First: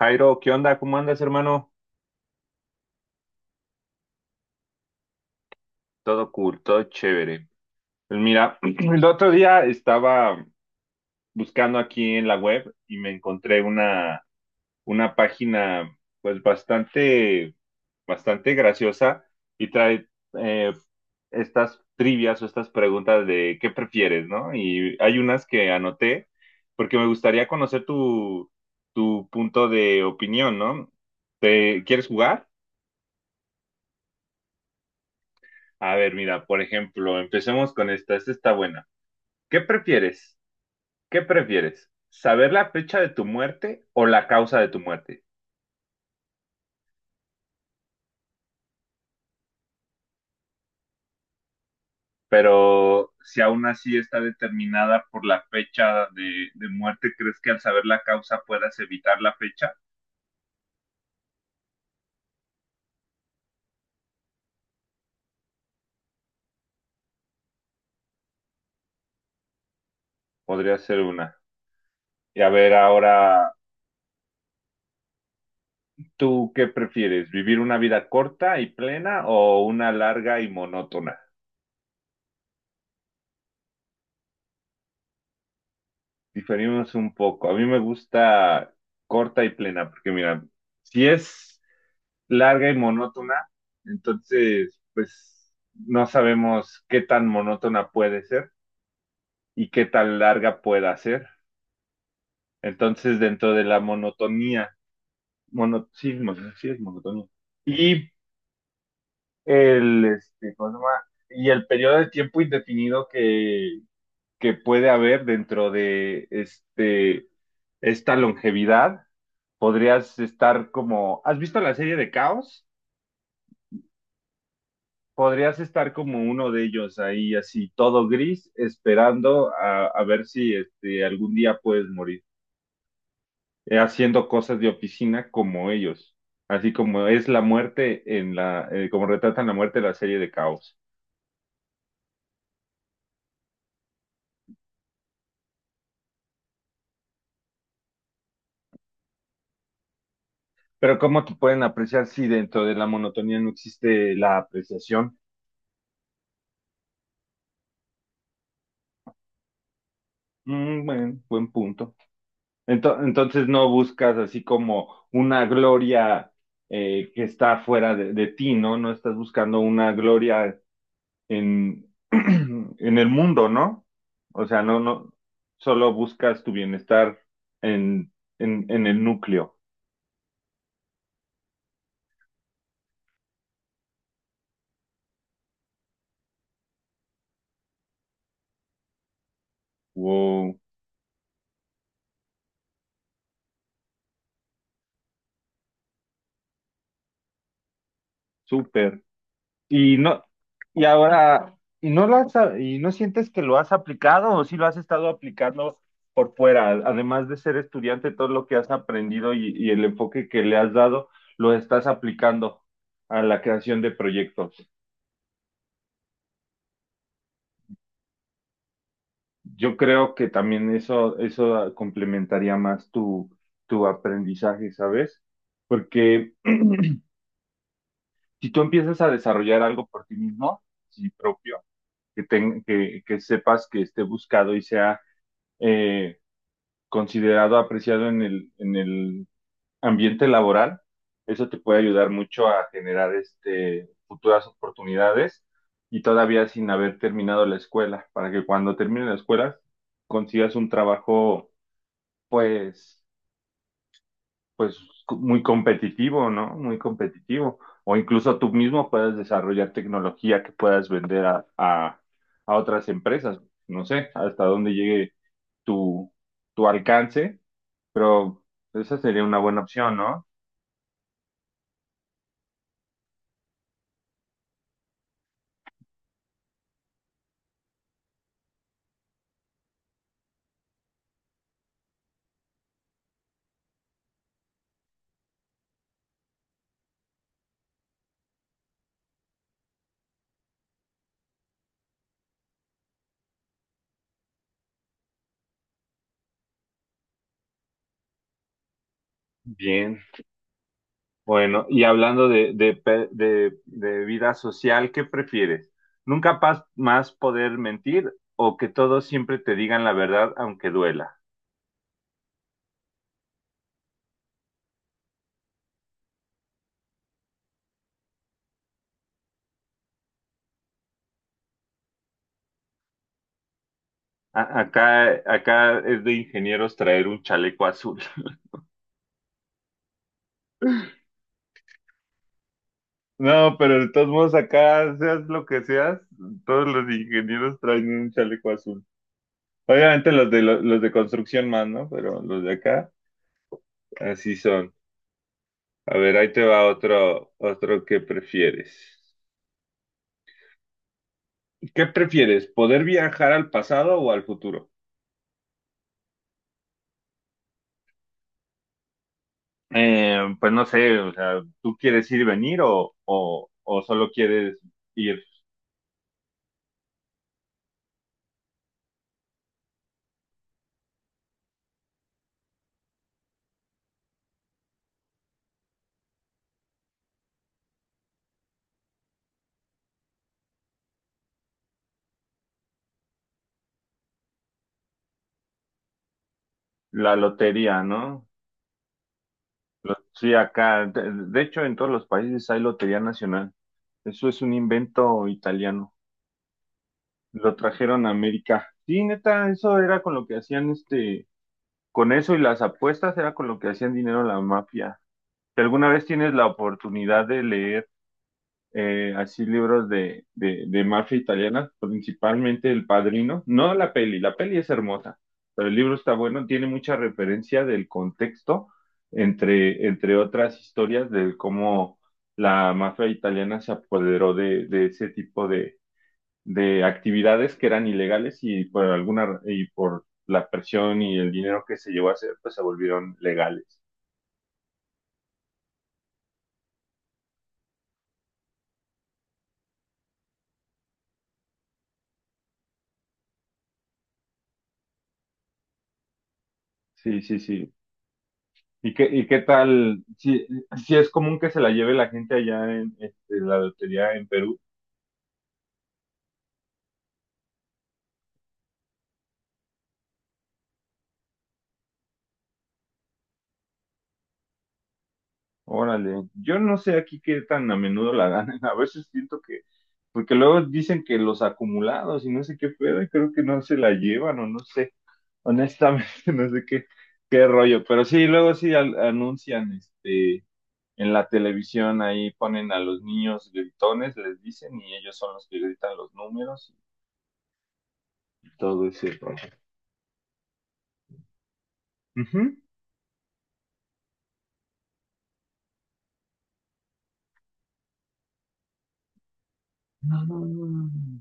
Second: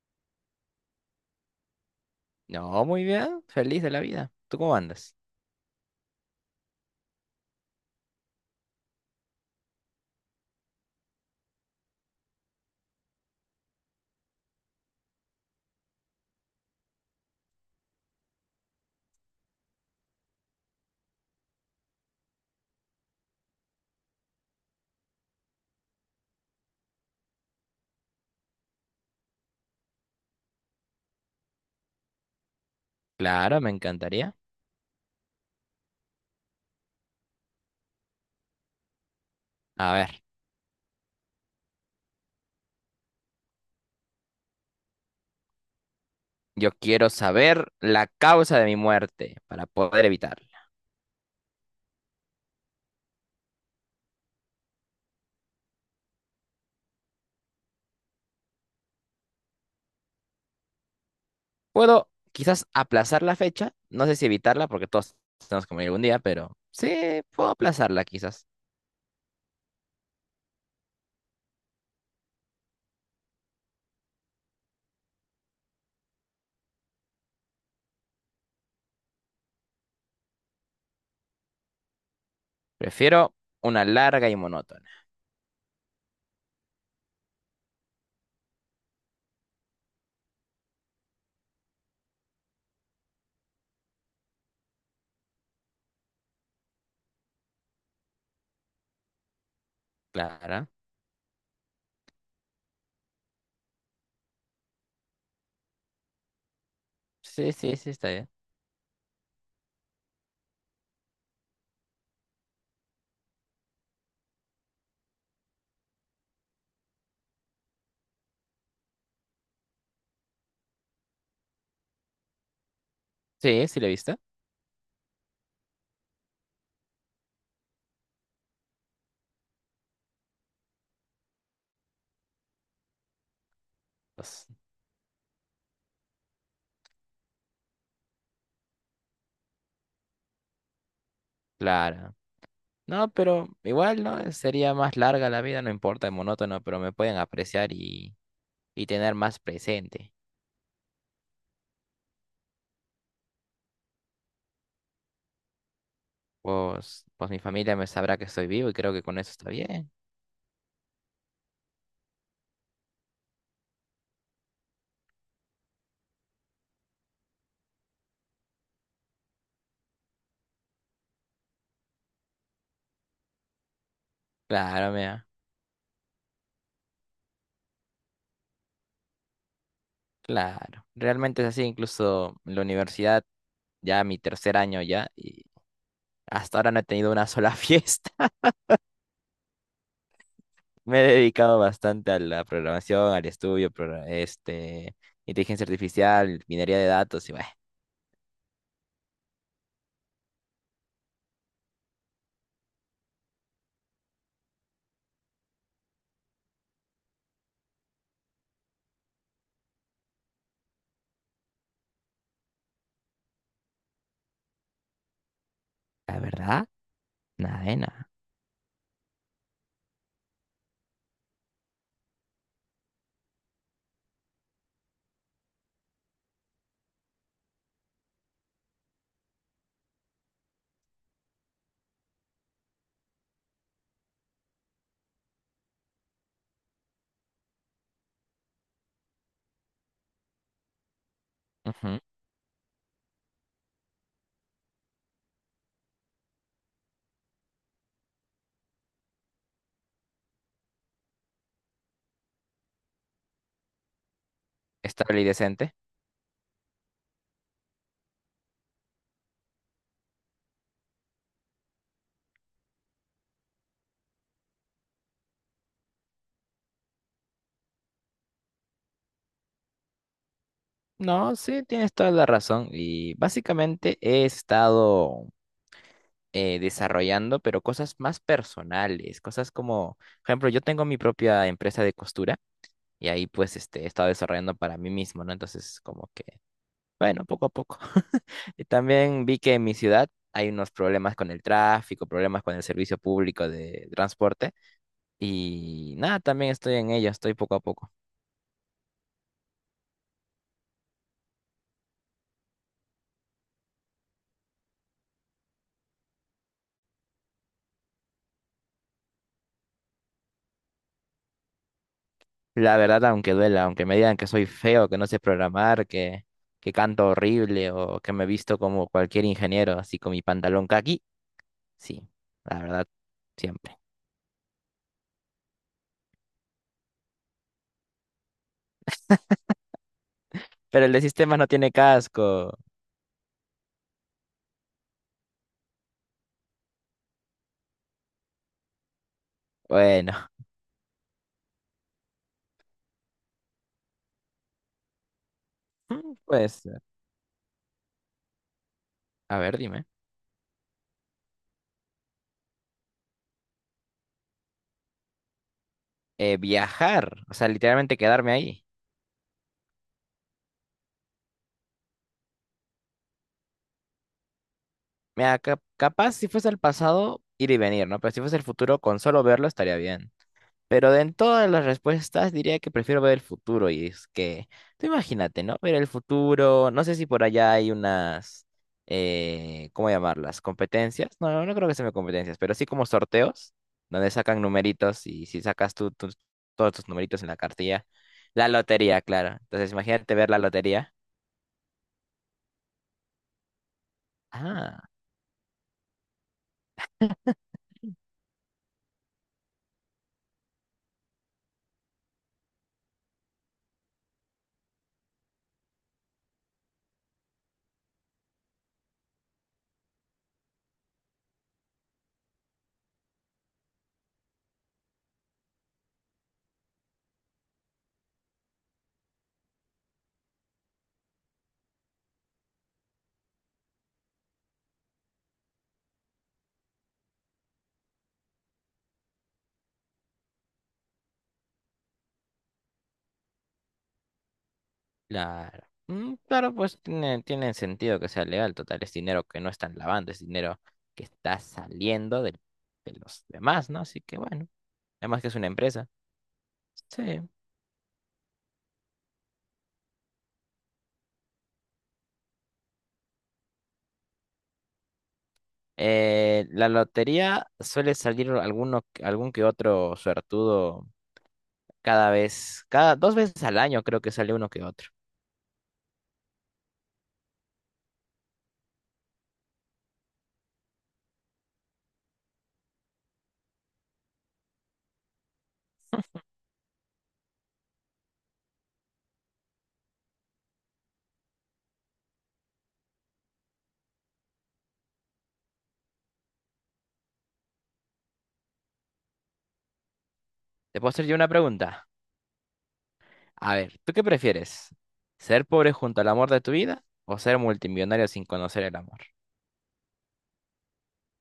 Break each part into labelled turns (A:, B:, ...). A: Jairo, ¿qué onda? ¿Cómo andas, hermano?
B: No, muy bien, feliz de la vida. ¿Tú cómo andas?
A: Todo cool, todo chévere. Pues mira, el otro día estaba buscando aquí en la web y me encontré una página pues bastante graciosa y trae eh, estas trivias o estas preguntas de qué prefieres, ¿no? Y hay unas que anoté porque me gustaría conocer tu punto de opinión, ¿no? ¿Te quieres jugar?
B: Claro, me encantaría.
A: A ver, mira, por ejemplo, empecemos con esta. Esta está buena. ¿Qué
B: A ver,
A: prefieres? ¿Qué prefieres? ¿Saber la fecha de tu muerte o la causa de tu muerte?
B: yo quiero saber la causa de mi muerte para poder evitarla.
A: Pero si aún así está determinada por la fecha de muerte, ¿crees que al saber la causa puedas evitar la fecha?
B: Puedo quizás aplazar la fecha, no sé si evitarla porque todos tenemos que morir algún día, pero sí, puedo aplazarla quizás.
A: Podría ser una. Y a ver, ahora, ¿tú qué prefieres? ¿Vivir una vida corta y plena o una larga y monótona?
B: Prefiero una larga y monótona.
A: Diferimos un poco. A mí me gusta corta y plena, porque mira, si es larga y monótona, entonces pues no sabemos qué tan monótona puede ser y qué tan larga
B: Claro.
A: pueda ser. Entonces dentro de la monotonía, mono, sí, sí es monotonía.
B: Sí, sí, sí, está
A: Y
B: bien.
A: ¿cómo se llama? Y el periodo de tiempo indefinido que puede haber dentro de esta longevidad, podrías estar como, ¿has visto la serie de Caos?
B: Sí, sí, lo he visto.
A: Podrías estar como uno de ellos ahí, así todo gris, esperando a ver si este, algún día puedes morir, haciendo
B: Pues,
A: cosas de oficina como ellos, así como es la muerte en como retratan la muerte en la serie de Caos.
B: claro. No, pero igual, ¿no? Sería más larga la vida, no importa, monótono, pero me pueden apreciar y tener más presente.
A: Pero ¿cómo te pueden apreciar si dentro de la monotonía no existe la apreciación?
B: Pues mi familia me sabrá que estoy vivo y creo que con eso está bien.
A: Mm, bueno, buen punto. Entonces no buscas así como una gloria que está fuera de ti, ¿no? No estás buscando una gloria en el mundo, ¿no? O sea, no,
B: Claro,
A: no,
B: mira,
A: solo buscas tu bienestar en, en el núcleo.
B: claro. Realmente es así, incluso en la universidad, ya mi tercer año ya, y hasta ahora no he tenido una sola fiesta.
A: Wow,
B: Me he dedicado bastante a la programación, al estudio, inteligencia artificial, minería de datos y bueno,
A: súper. Y no, y ahora, ¿y no y no sientes que lo has aplicado o si lo has estado aplicando por fuera? Además de ser estudiante, todo lo que has aprendido y el enfoque que le has dado, lo estás aplicando a la creación de proyectos.
B: la verdad, nada de nada.
A: Yo creo que también eso complementaría más tu aprendizaje, ¿sabes? Porque si tú empiezas a desarrollar algo por ti mismo, sí propio, que sepas que esté buscado y sea eh, considerado, apreciado en en el ambiente laboral, eso te puede
B: Ujú.
A: ayudar mucho a generar este, futuras oportunidades y todavía sin haber terminado la escuela, para que cuando termine la escuela consigas un trabajo pues, pues
B: Estable y
A: muy
B: decente.
A: competitivo, ¿no? Muy competitivo. O incluso tú mismo puedas desarrollar tecnología que puedas vender a otras empresas. No sé hasta dónde llegue tu, tu alcance, pero esa sería una buena opción, ¿no?
B: No, sí, tienes toda la razón. Y básicamente he estado desarrollando, pero cosas más personales, cosas como, por ejemplo, yo tengo mi propia empresa de costura y ahí pues he estado desarrollando para mí mismo, ¿no? Entonces, como que, bueno, poco a poco. Y también vi que en mi ciudad hay unos problemas con el tráfico, problemas con el servicio público de transporte y nada, también estoy en ello, estoy poco a poco.
A: Bien. Bueno, y hablando de vida social, ¿qué prefieres? ¿Nunca pas- más poder mentir o que todos siempre te digan la verdad aunque duela?
B: La verdad, aunque duela, aunque me digan que soy feo, que no sé programar, que canto horrible o que me he visto como cualquier ingeniero, así con mi pantalón caqui. Sí, la verdad, siempre.
A: Acá es de ingenieros traer un chaleco azul.
B: Pero el de sistemas no tiene casco.
A: No, pero de todos modos acá, seas lo que seas, todos los ingenieros traen un chaleco azul. Obviamente
B: Bueno,
A: los los de construcción más, ¿no? Pero los de acá, así son. A ver, ahí te va
B: pues,
A: otro, otro que prefieres.
B: a ver, dime.
A: ¿Qué prefieres? ¿Poder viajar al pasado o al futuro?
B: Viajar, o sea, literalmente quedarme ahí.
A: Pues no sé, o sea, ¿tú quieres ir y venir o solo quieres ir
B: Mira, capaz si fuese el pasado, ir y venir, ¿no? Pero si fuese el futuro, con solo verlo estaría bien. Pero de en todas las respuestas diría que prefiero ver el futuro y es que, tú imagínate, ¿no? Ver el futuro, no sé si por allá hay unas, ¿cómo llamarlas? ¿Competencias? No, no creo que sean competencias, pero sí como sorteos, donde sacan numeritos y si sacas tú todos tus
A: la
B: numeritos en la
A: lotería,
B: cartilla,
A: ¿no?
B: la lotería, claro. Entonces
A: Lo-
B: imagínate ver
A: Sí,
B: la
A: acá,
B: lotería.
A: de hecho en todos los países hay Lotería Nacional. Eso es un
B: Ah.
A: invento italiano. Lo trajeron a América. Sí, neta, eso era con lo que hacían este, con eso y las apuestas era con lo que hacían dinero la mafia. Si alguna vez tienes la oportunidad de leer así libros de mafia italiana, principalmente El Padrino, no la peli, la peli es hermosa, pero el libro está bueno, tiene mucha referencia del contexto, entre otras historias de cómo la mafia italiana se apoderó de ese tipo de actividades que eran ilegales y por alguna, y por la presión y el dinero que se llevó a hacer, pues se volvieron legales.
B: Claro. Mm, claro, pues tiene sentido que sea legal. Total, es dinero que no están lavando, es dinero que está saliendo de los demás, ¿no? Así que bueno, además que es una empresa.
A: Sí,
B: Sí.
A: sí, sí. ¿Y y qué tal? Si, si es común que se la lleve la gente allá en este, la lotería en Perú.
B: La lotería suele salir algún que otro suertudo cada dos veces al año, creo que sale uno que otro.
A: Órale, yo no sé aquí qué tan a menudo la ganan. A veces porque luego dicen que los acumulados y no sé qué pedo, y creo que no se la llevan o no sé. Honestamente, no sé qué rollo. Pero sí, luego sí anuncian este, en la televisión, ahí ponen a los niños gritones, les dicen, y ellos son los que gritan los números y todo ese
B: ¿Te puedo hacer yo una pregunta?
A: rollo.
B: A ver, ¿tú qué prefieres? ¿Ser pobre junto al amor de tu vida o ser multimillonario sin conocer el amor?
A: Mm.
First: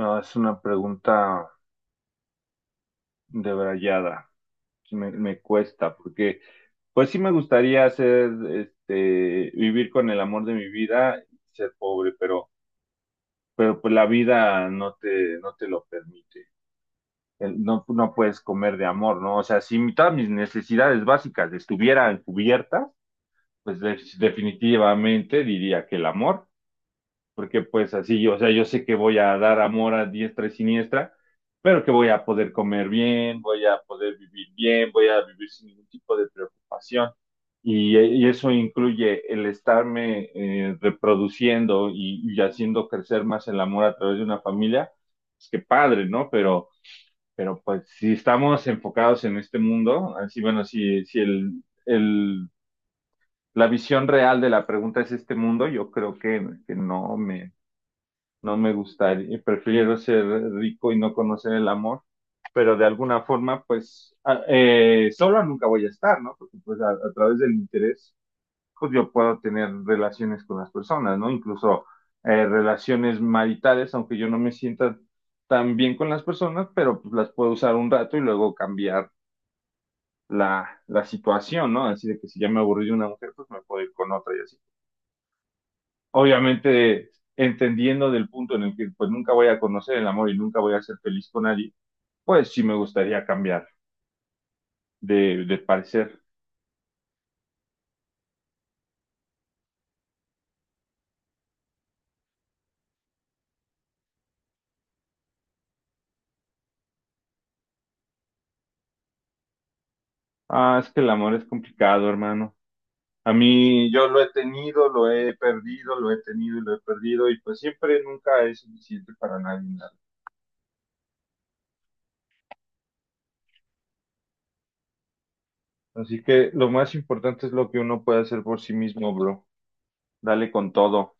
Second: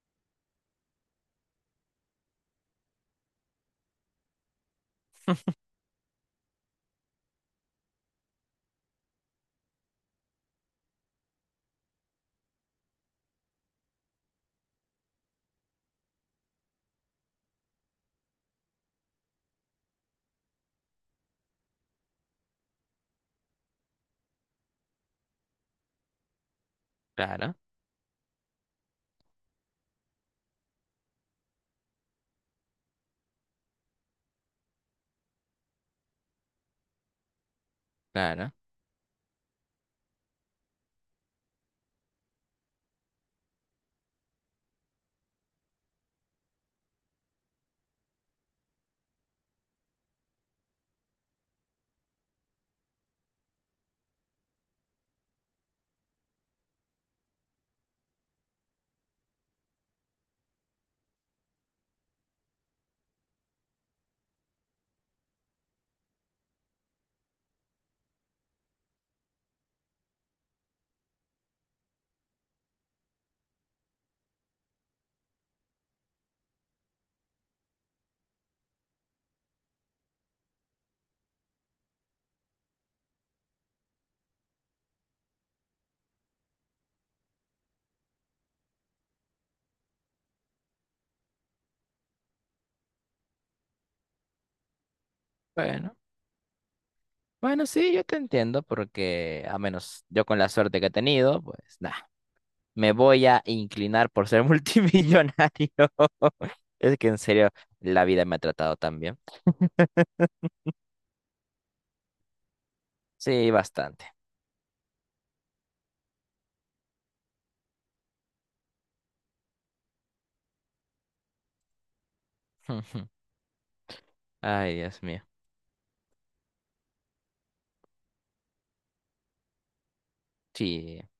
A: No, es una pregunta debrayada. Sí. Me cuesta, porque pues sí me gustaría hacer, este, vivir con el amor de mi vida y ser pobre, pero pues la vida no te lo permite. El- No, no puedes comer de amor, ¿no? O sea, si mi- todas mis necesidades básicas estuvieran cubiertas, pues definitivamente diría que el amor.
B: Claro,
A: Porque pues así yo, o sea, yo sé que voy a dar amor a diestra y siniestra, pero que voy a poder comer bien, voy a poder vivir bien, voy a vivir sin ningún tipo de preocupación. Y eso
B: claro.
A: incluye el estarme reproduciendo y haciendo crecer más el amor a través de una familia. Es que padre, ¿no? Pero pues si estamos enfocados en este mundo, así bueno, si, si el, el, la visión real de la pregunta es este mundo, yo creo que no me no me gustaría, prefiero ser rico y no conocer el amor, pero de alguna forma, pues, solo nunca voy a estar, ¿no? Porque pues a través del interés, pues yo puedo tener relaciones con las personas, ¿no? Incluso relaciones maritales, aunque yo no me sienta tan bien con las personas, pero pues las puedo usar un rato y luego cambiar la situación, ¿no? Así de que si ya me aburrí de una mujer, pues me puedo ir con otra y así obviamente entendiendo del punto en el que pues nunca voy a conocer el amor y nunca voy a ser feliz con nadie, pues sí me gustaría cambiar de
B: Bueno.
A: parecer.
B: Bueno, sí, yo te entiendo porque a menos yo con la suerte que he tenido, pues nada, me voy a inclinar por ser multimillonario. Es que en serio, la vida me ha tratado tan bien.
A: Ah, es que el amor es complicado, hermano. A
B: Sí,
A: mí yo
B: bastante.
A: lo he tenido, lo he perdido, lo he tenido y lo he perdido y pues siempre nunca es suficiente para nadie. Nada.
B: Ay, Dios mío.
A: Así que lo más importante es lo que uno puede hacer por sí mismo, bro. Dale con
B: Sí,
A: todo.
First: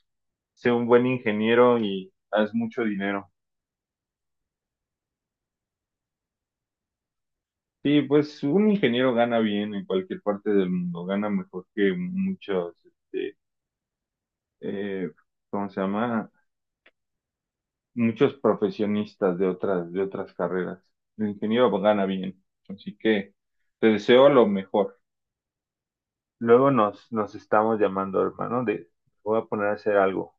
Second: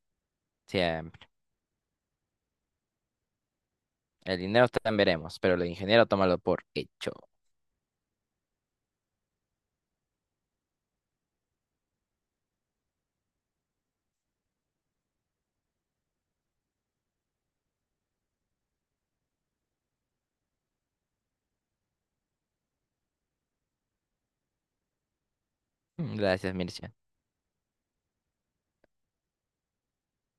A: Sé un buen
B: siempre.
A: ingeniero y haz mucho dinero.
B: El dinero también veremos, pero el ingeniero tómalo por hecho.
A: Sí, pues un ingeniero gana bien en cualquier parte del mundo, gana mejor que muchos, este, eh, ¿cómo se llama? Muchos profesionistas de otras carreras. El ingeniero gana bien, así que te deseo lo mejor.
B: Gracias,
A: Luego
B: Mircea.
A: nos estamos llamando, hermano, de voy a poner a hacer algo.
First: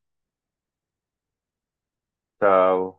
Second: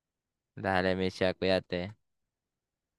B: Dale, Mircea, cuídate.
A: Chao.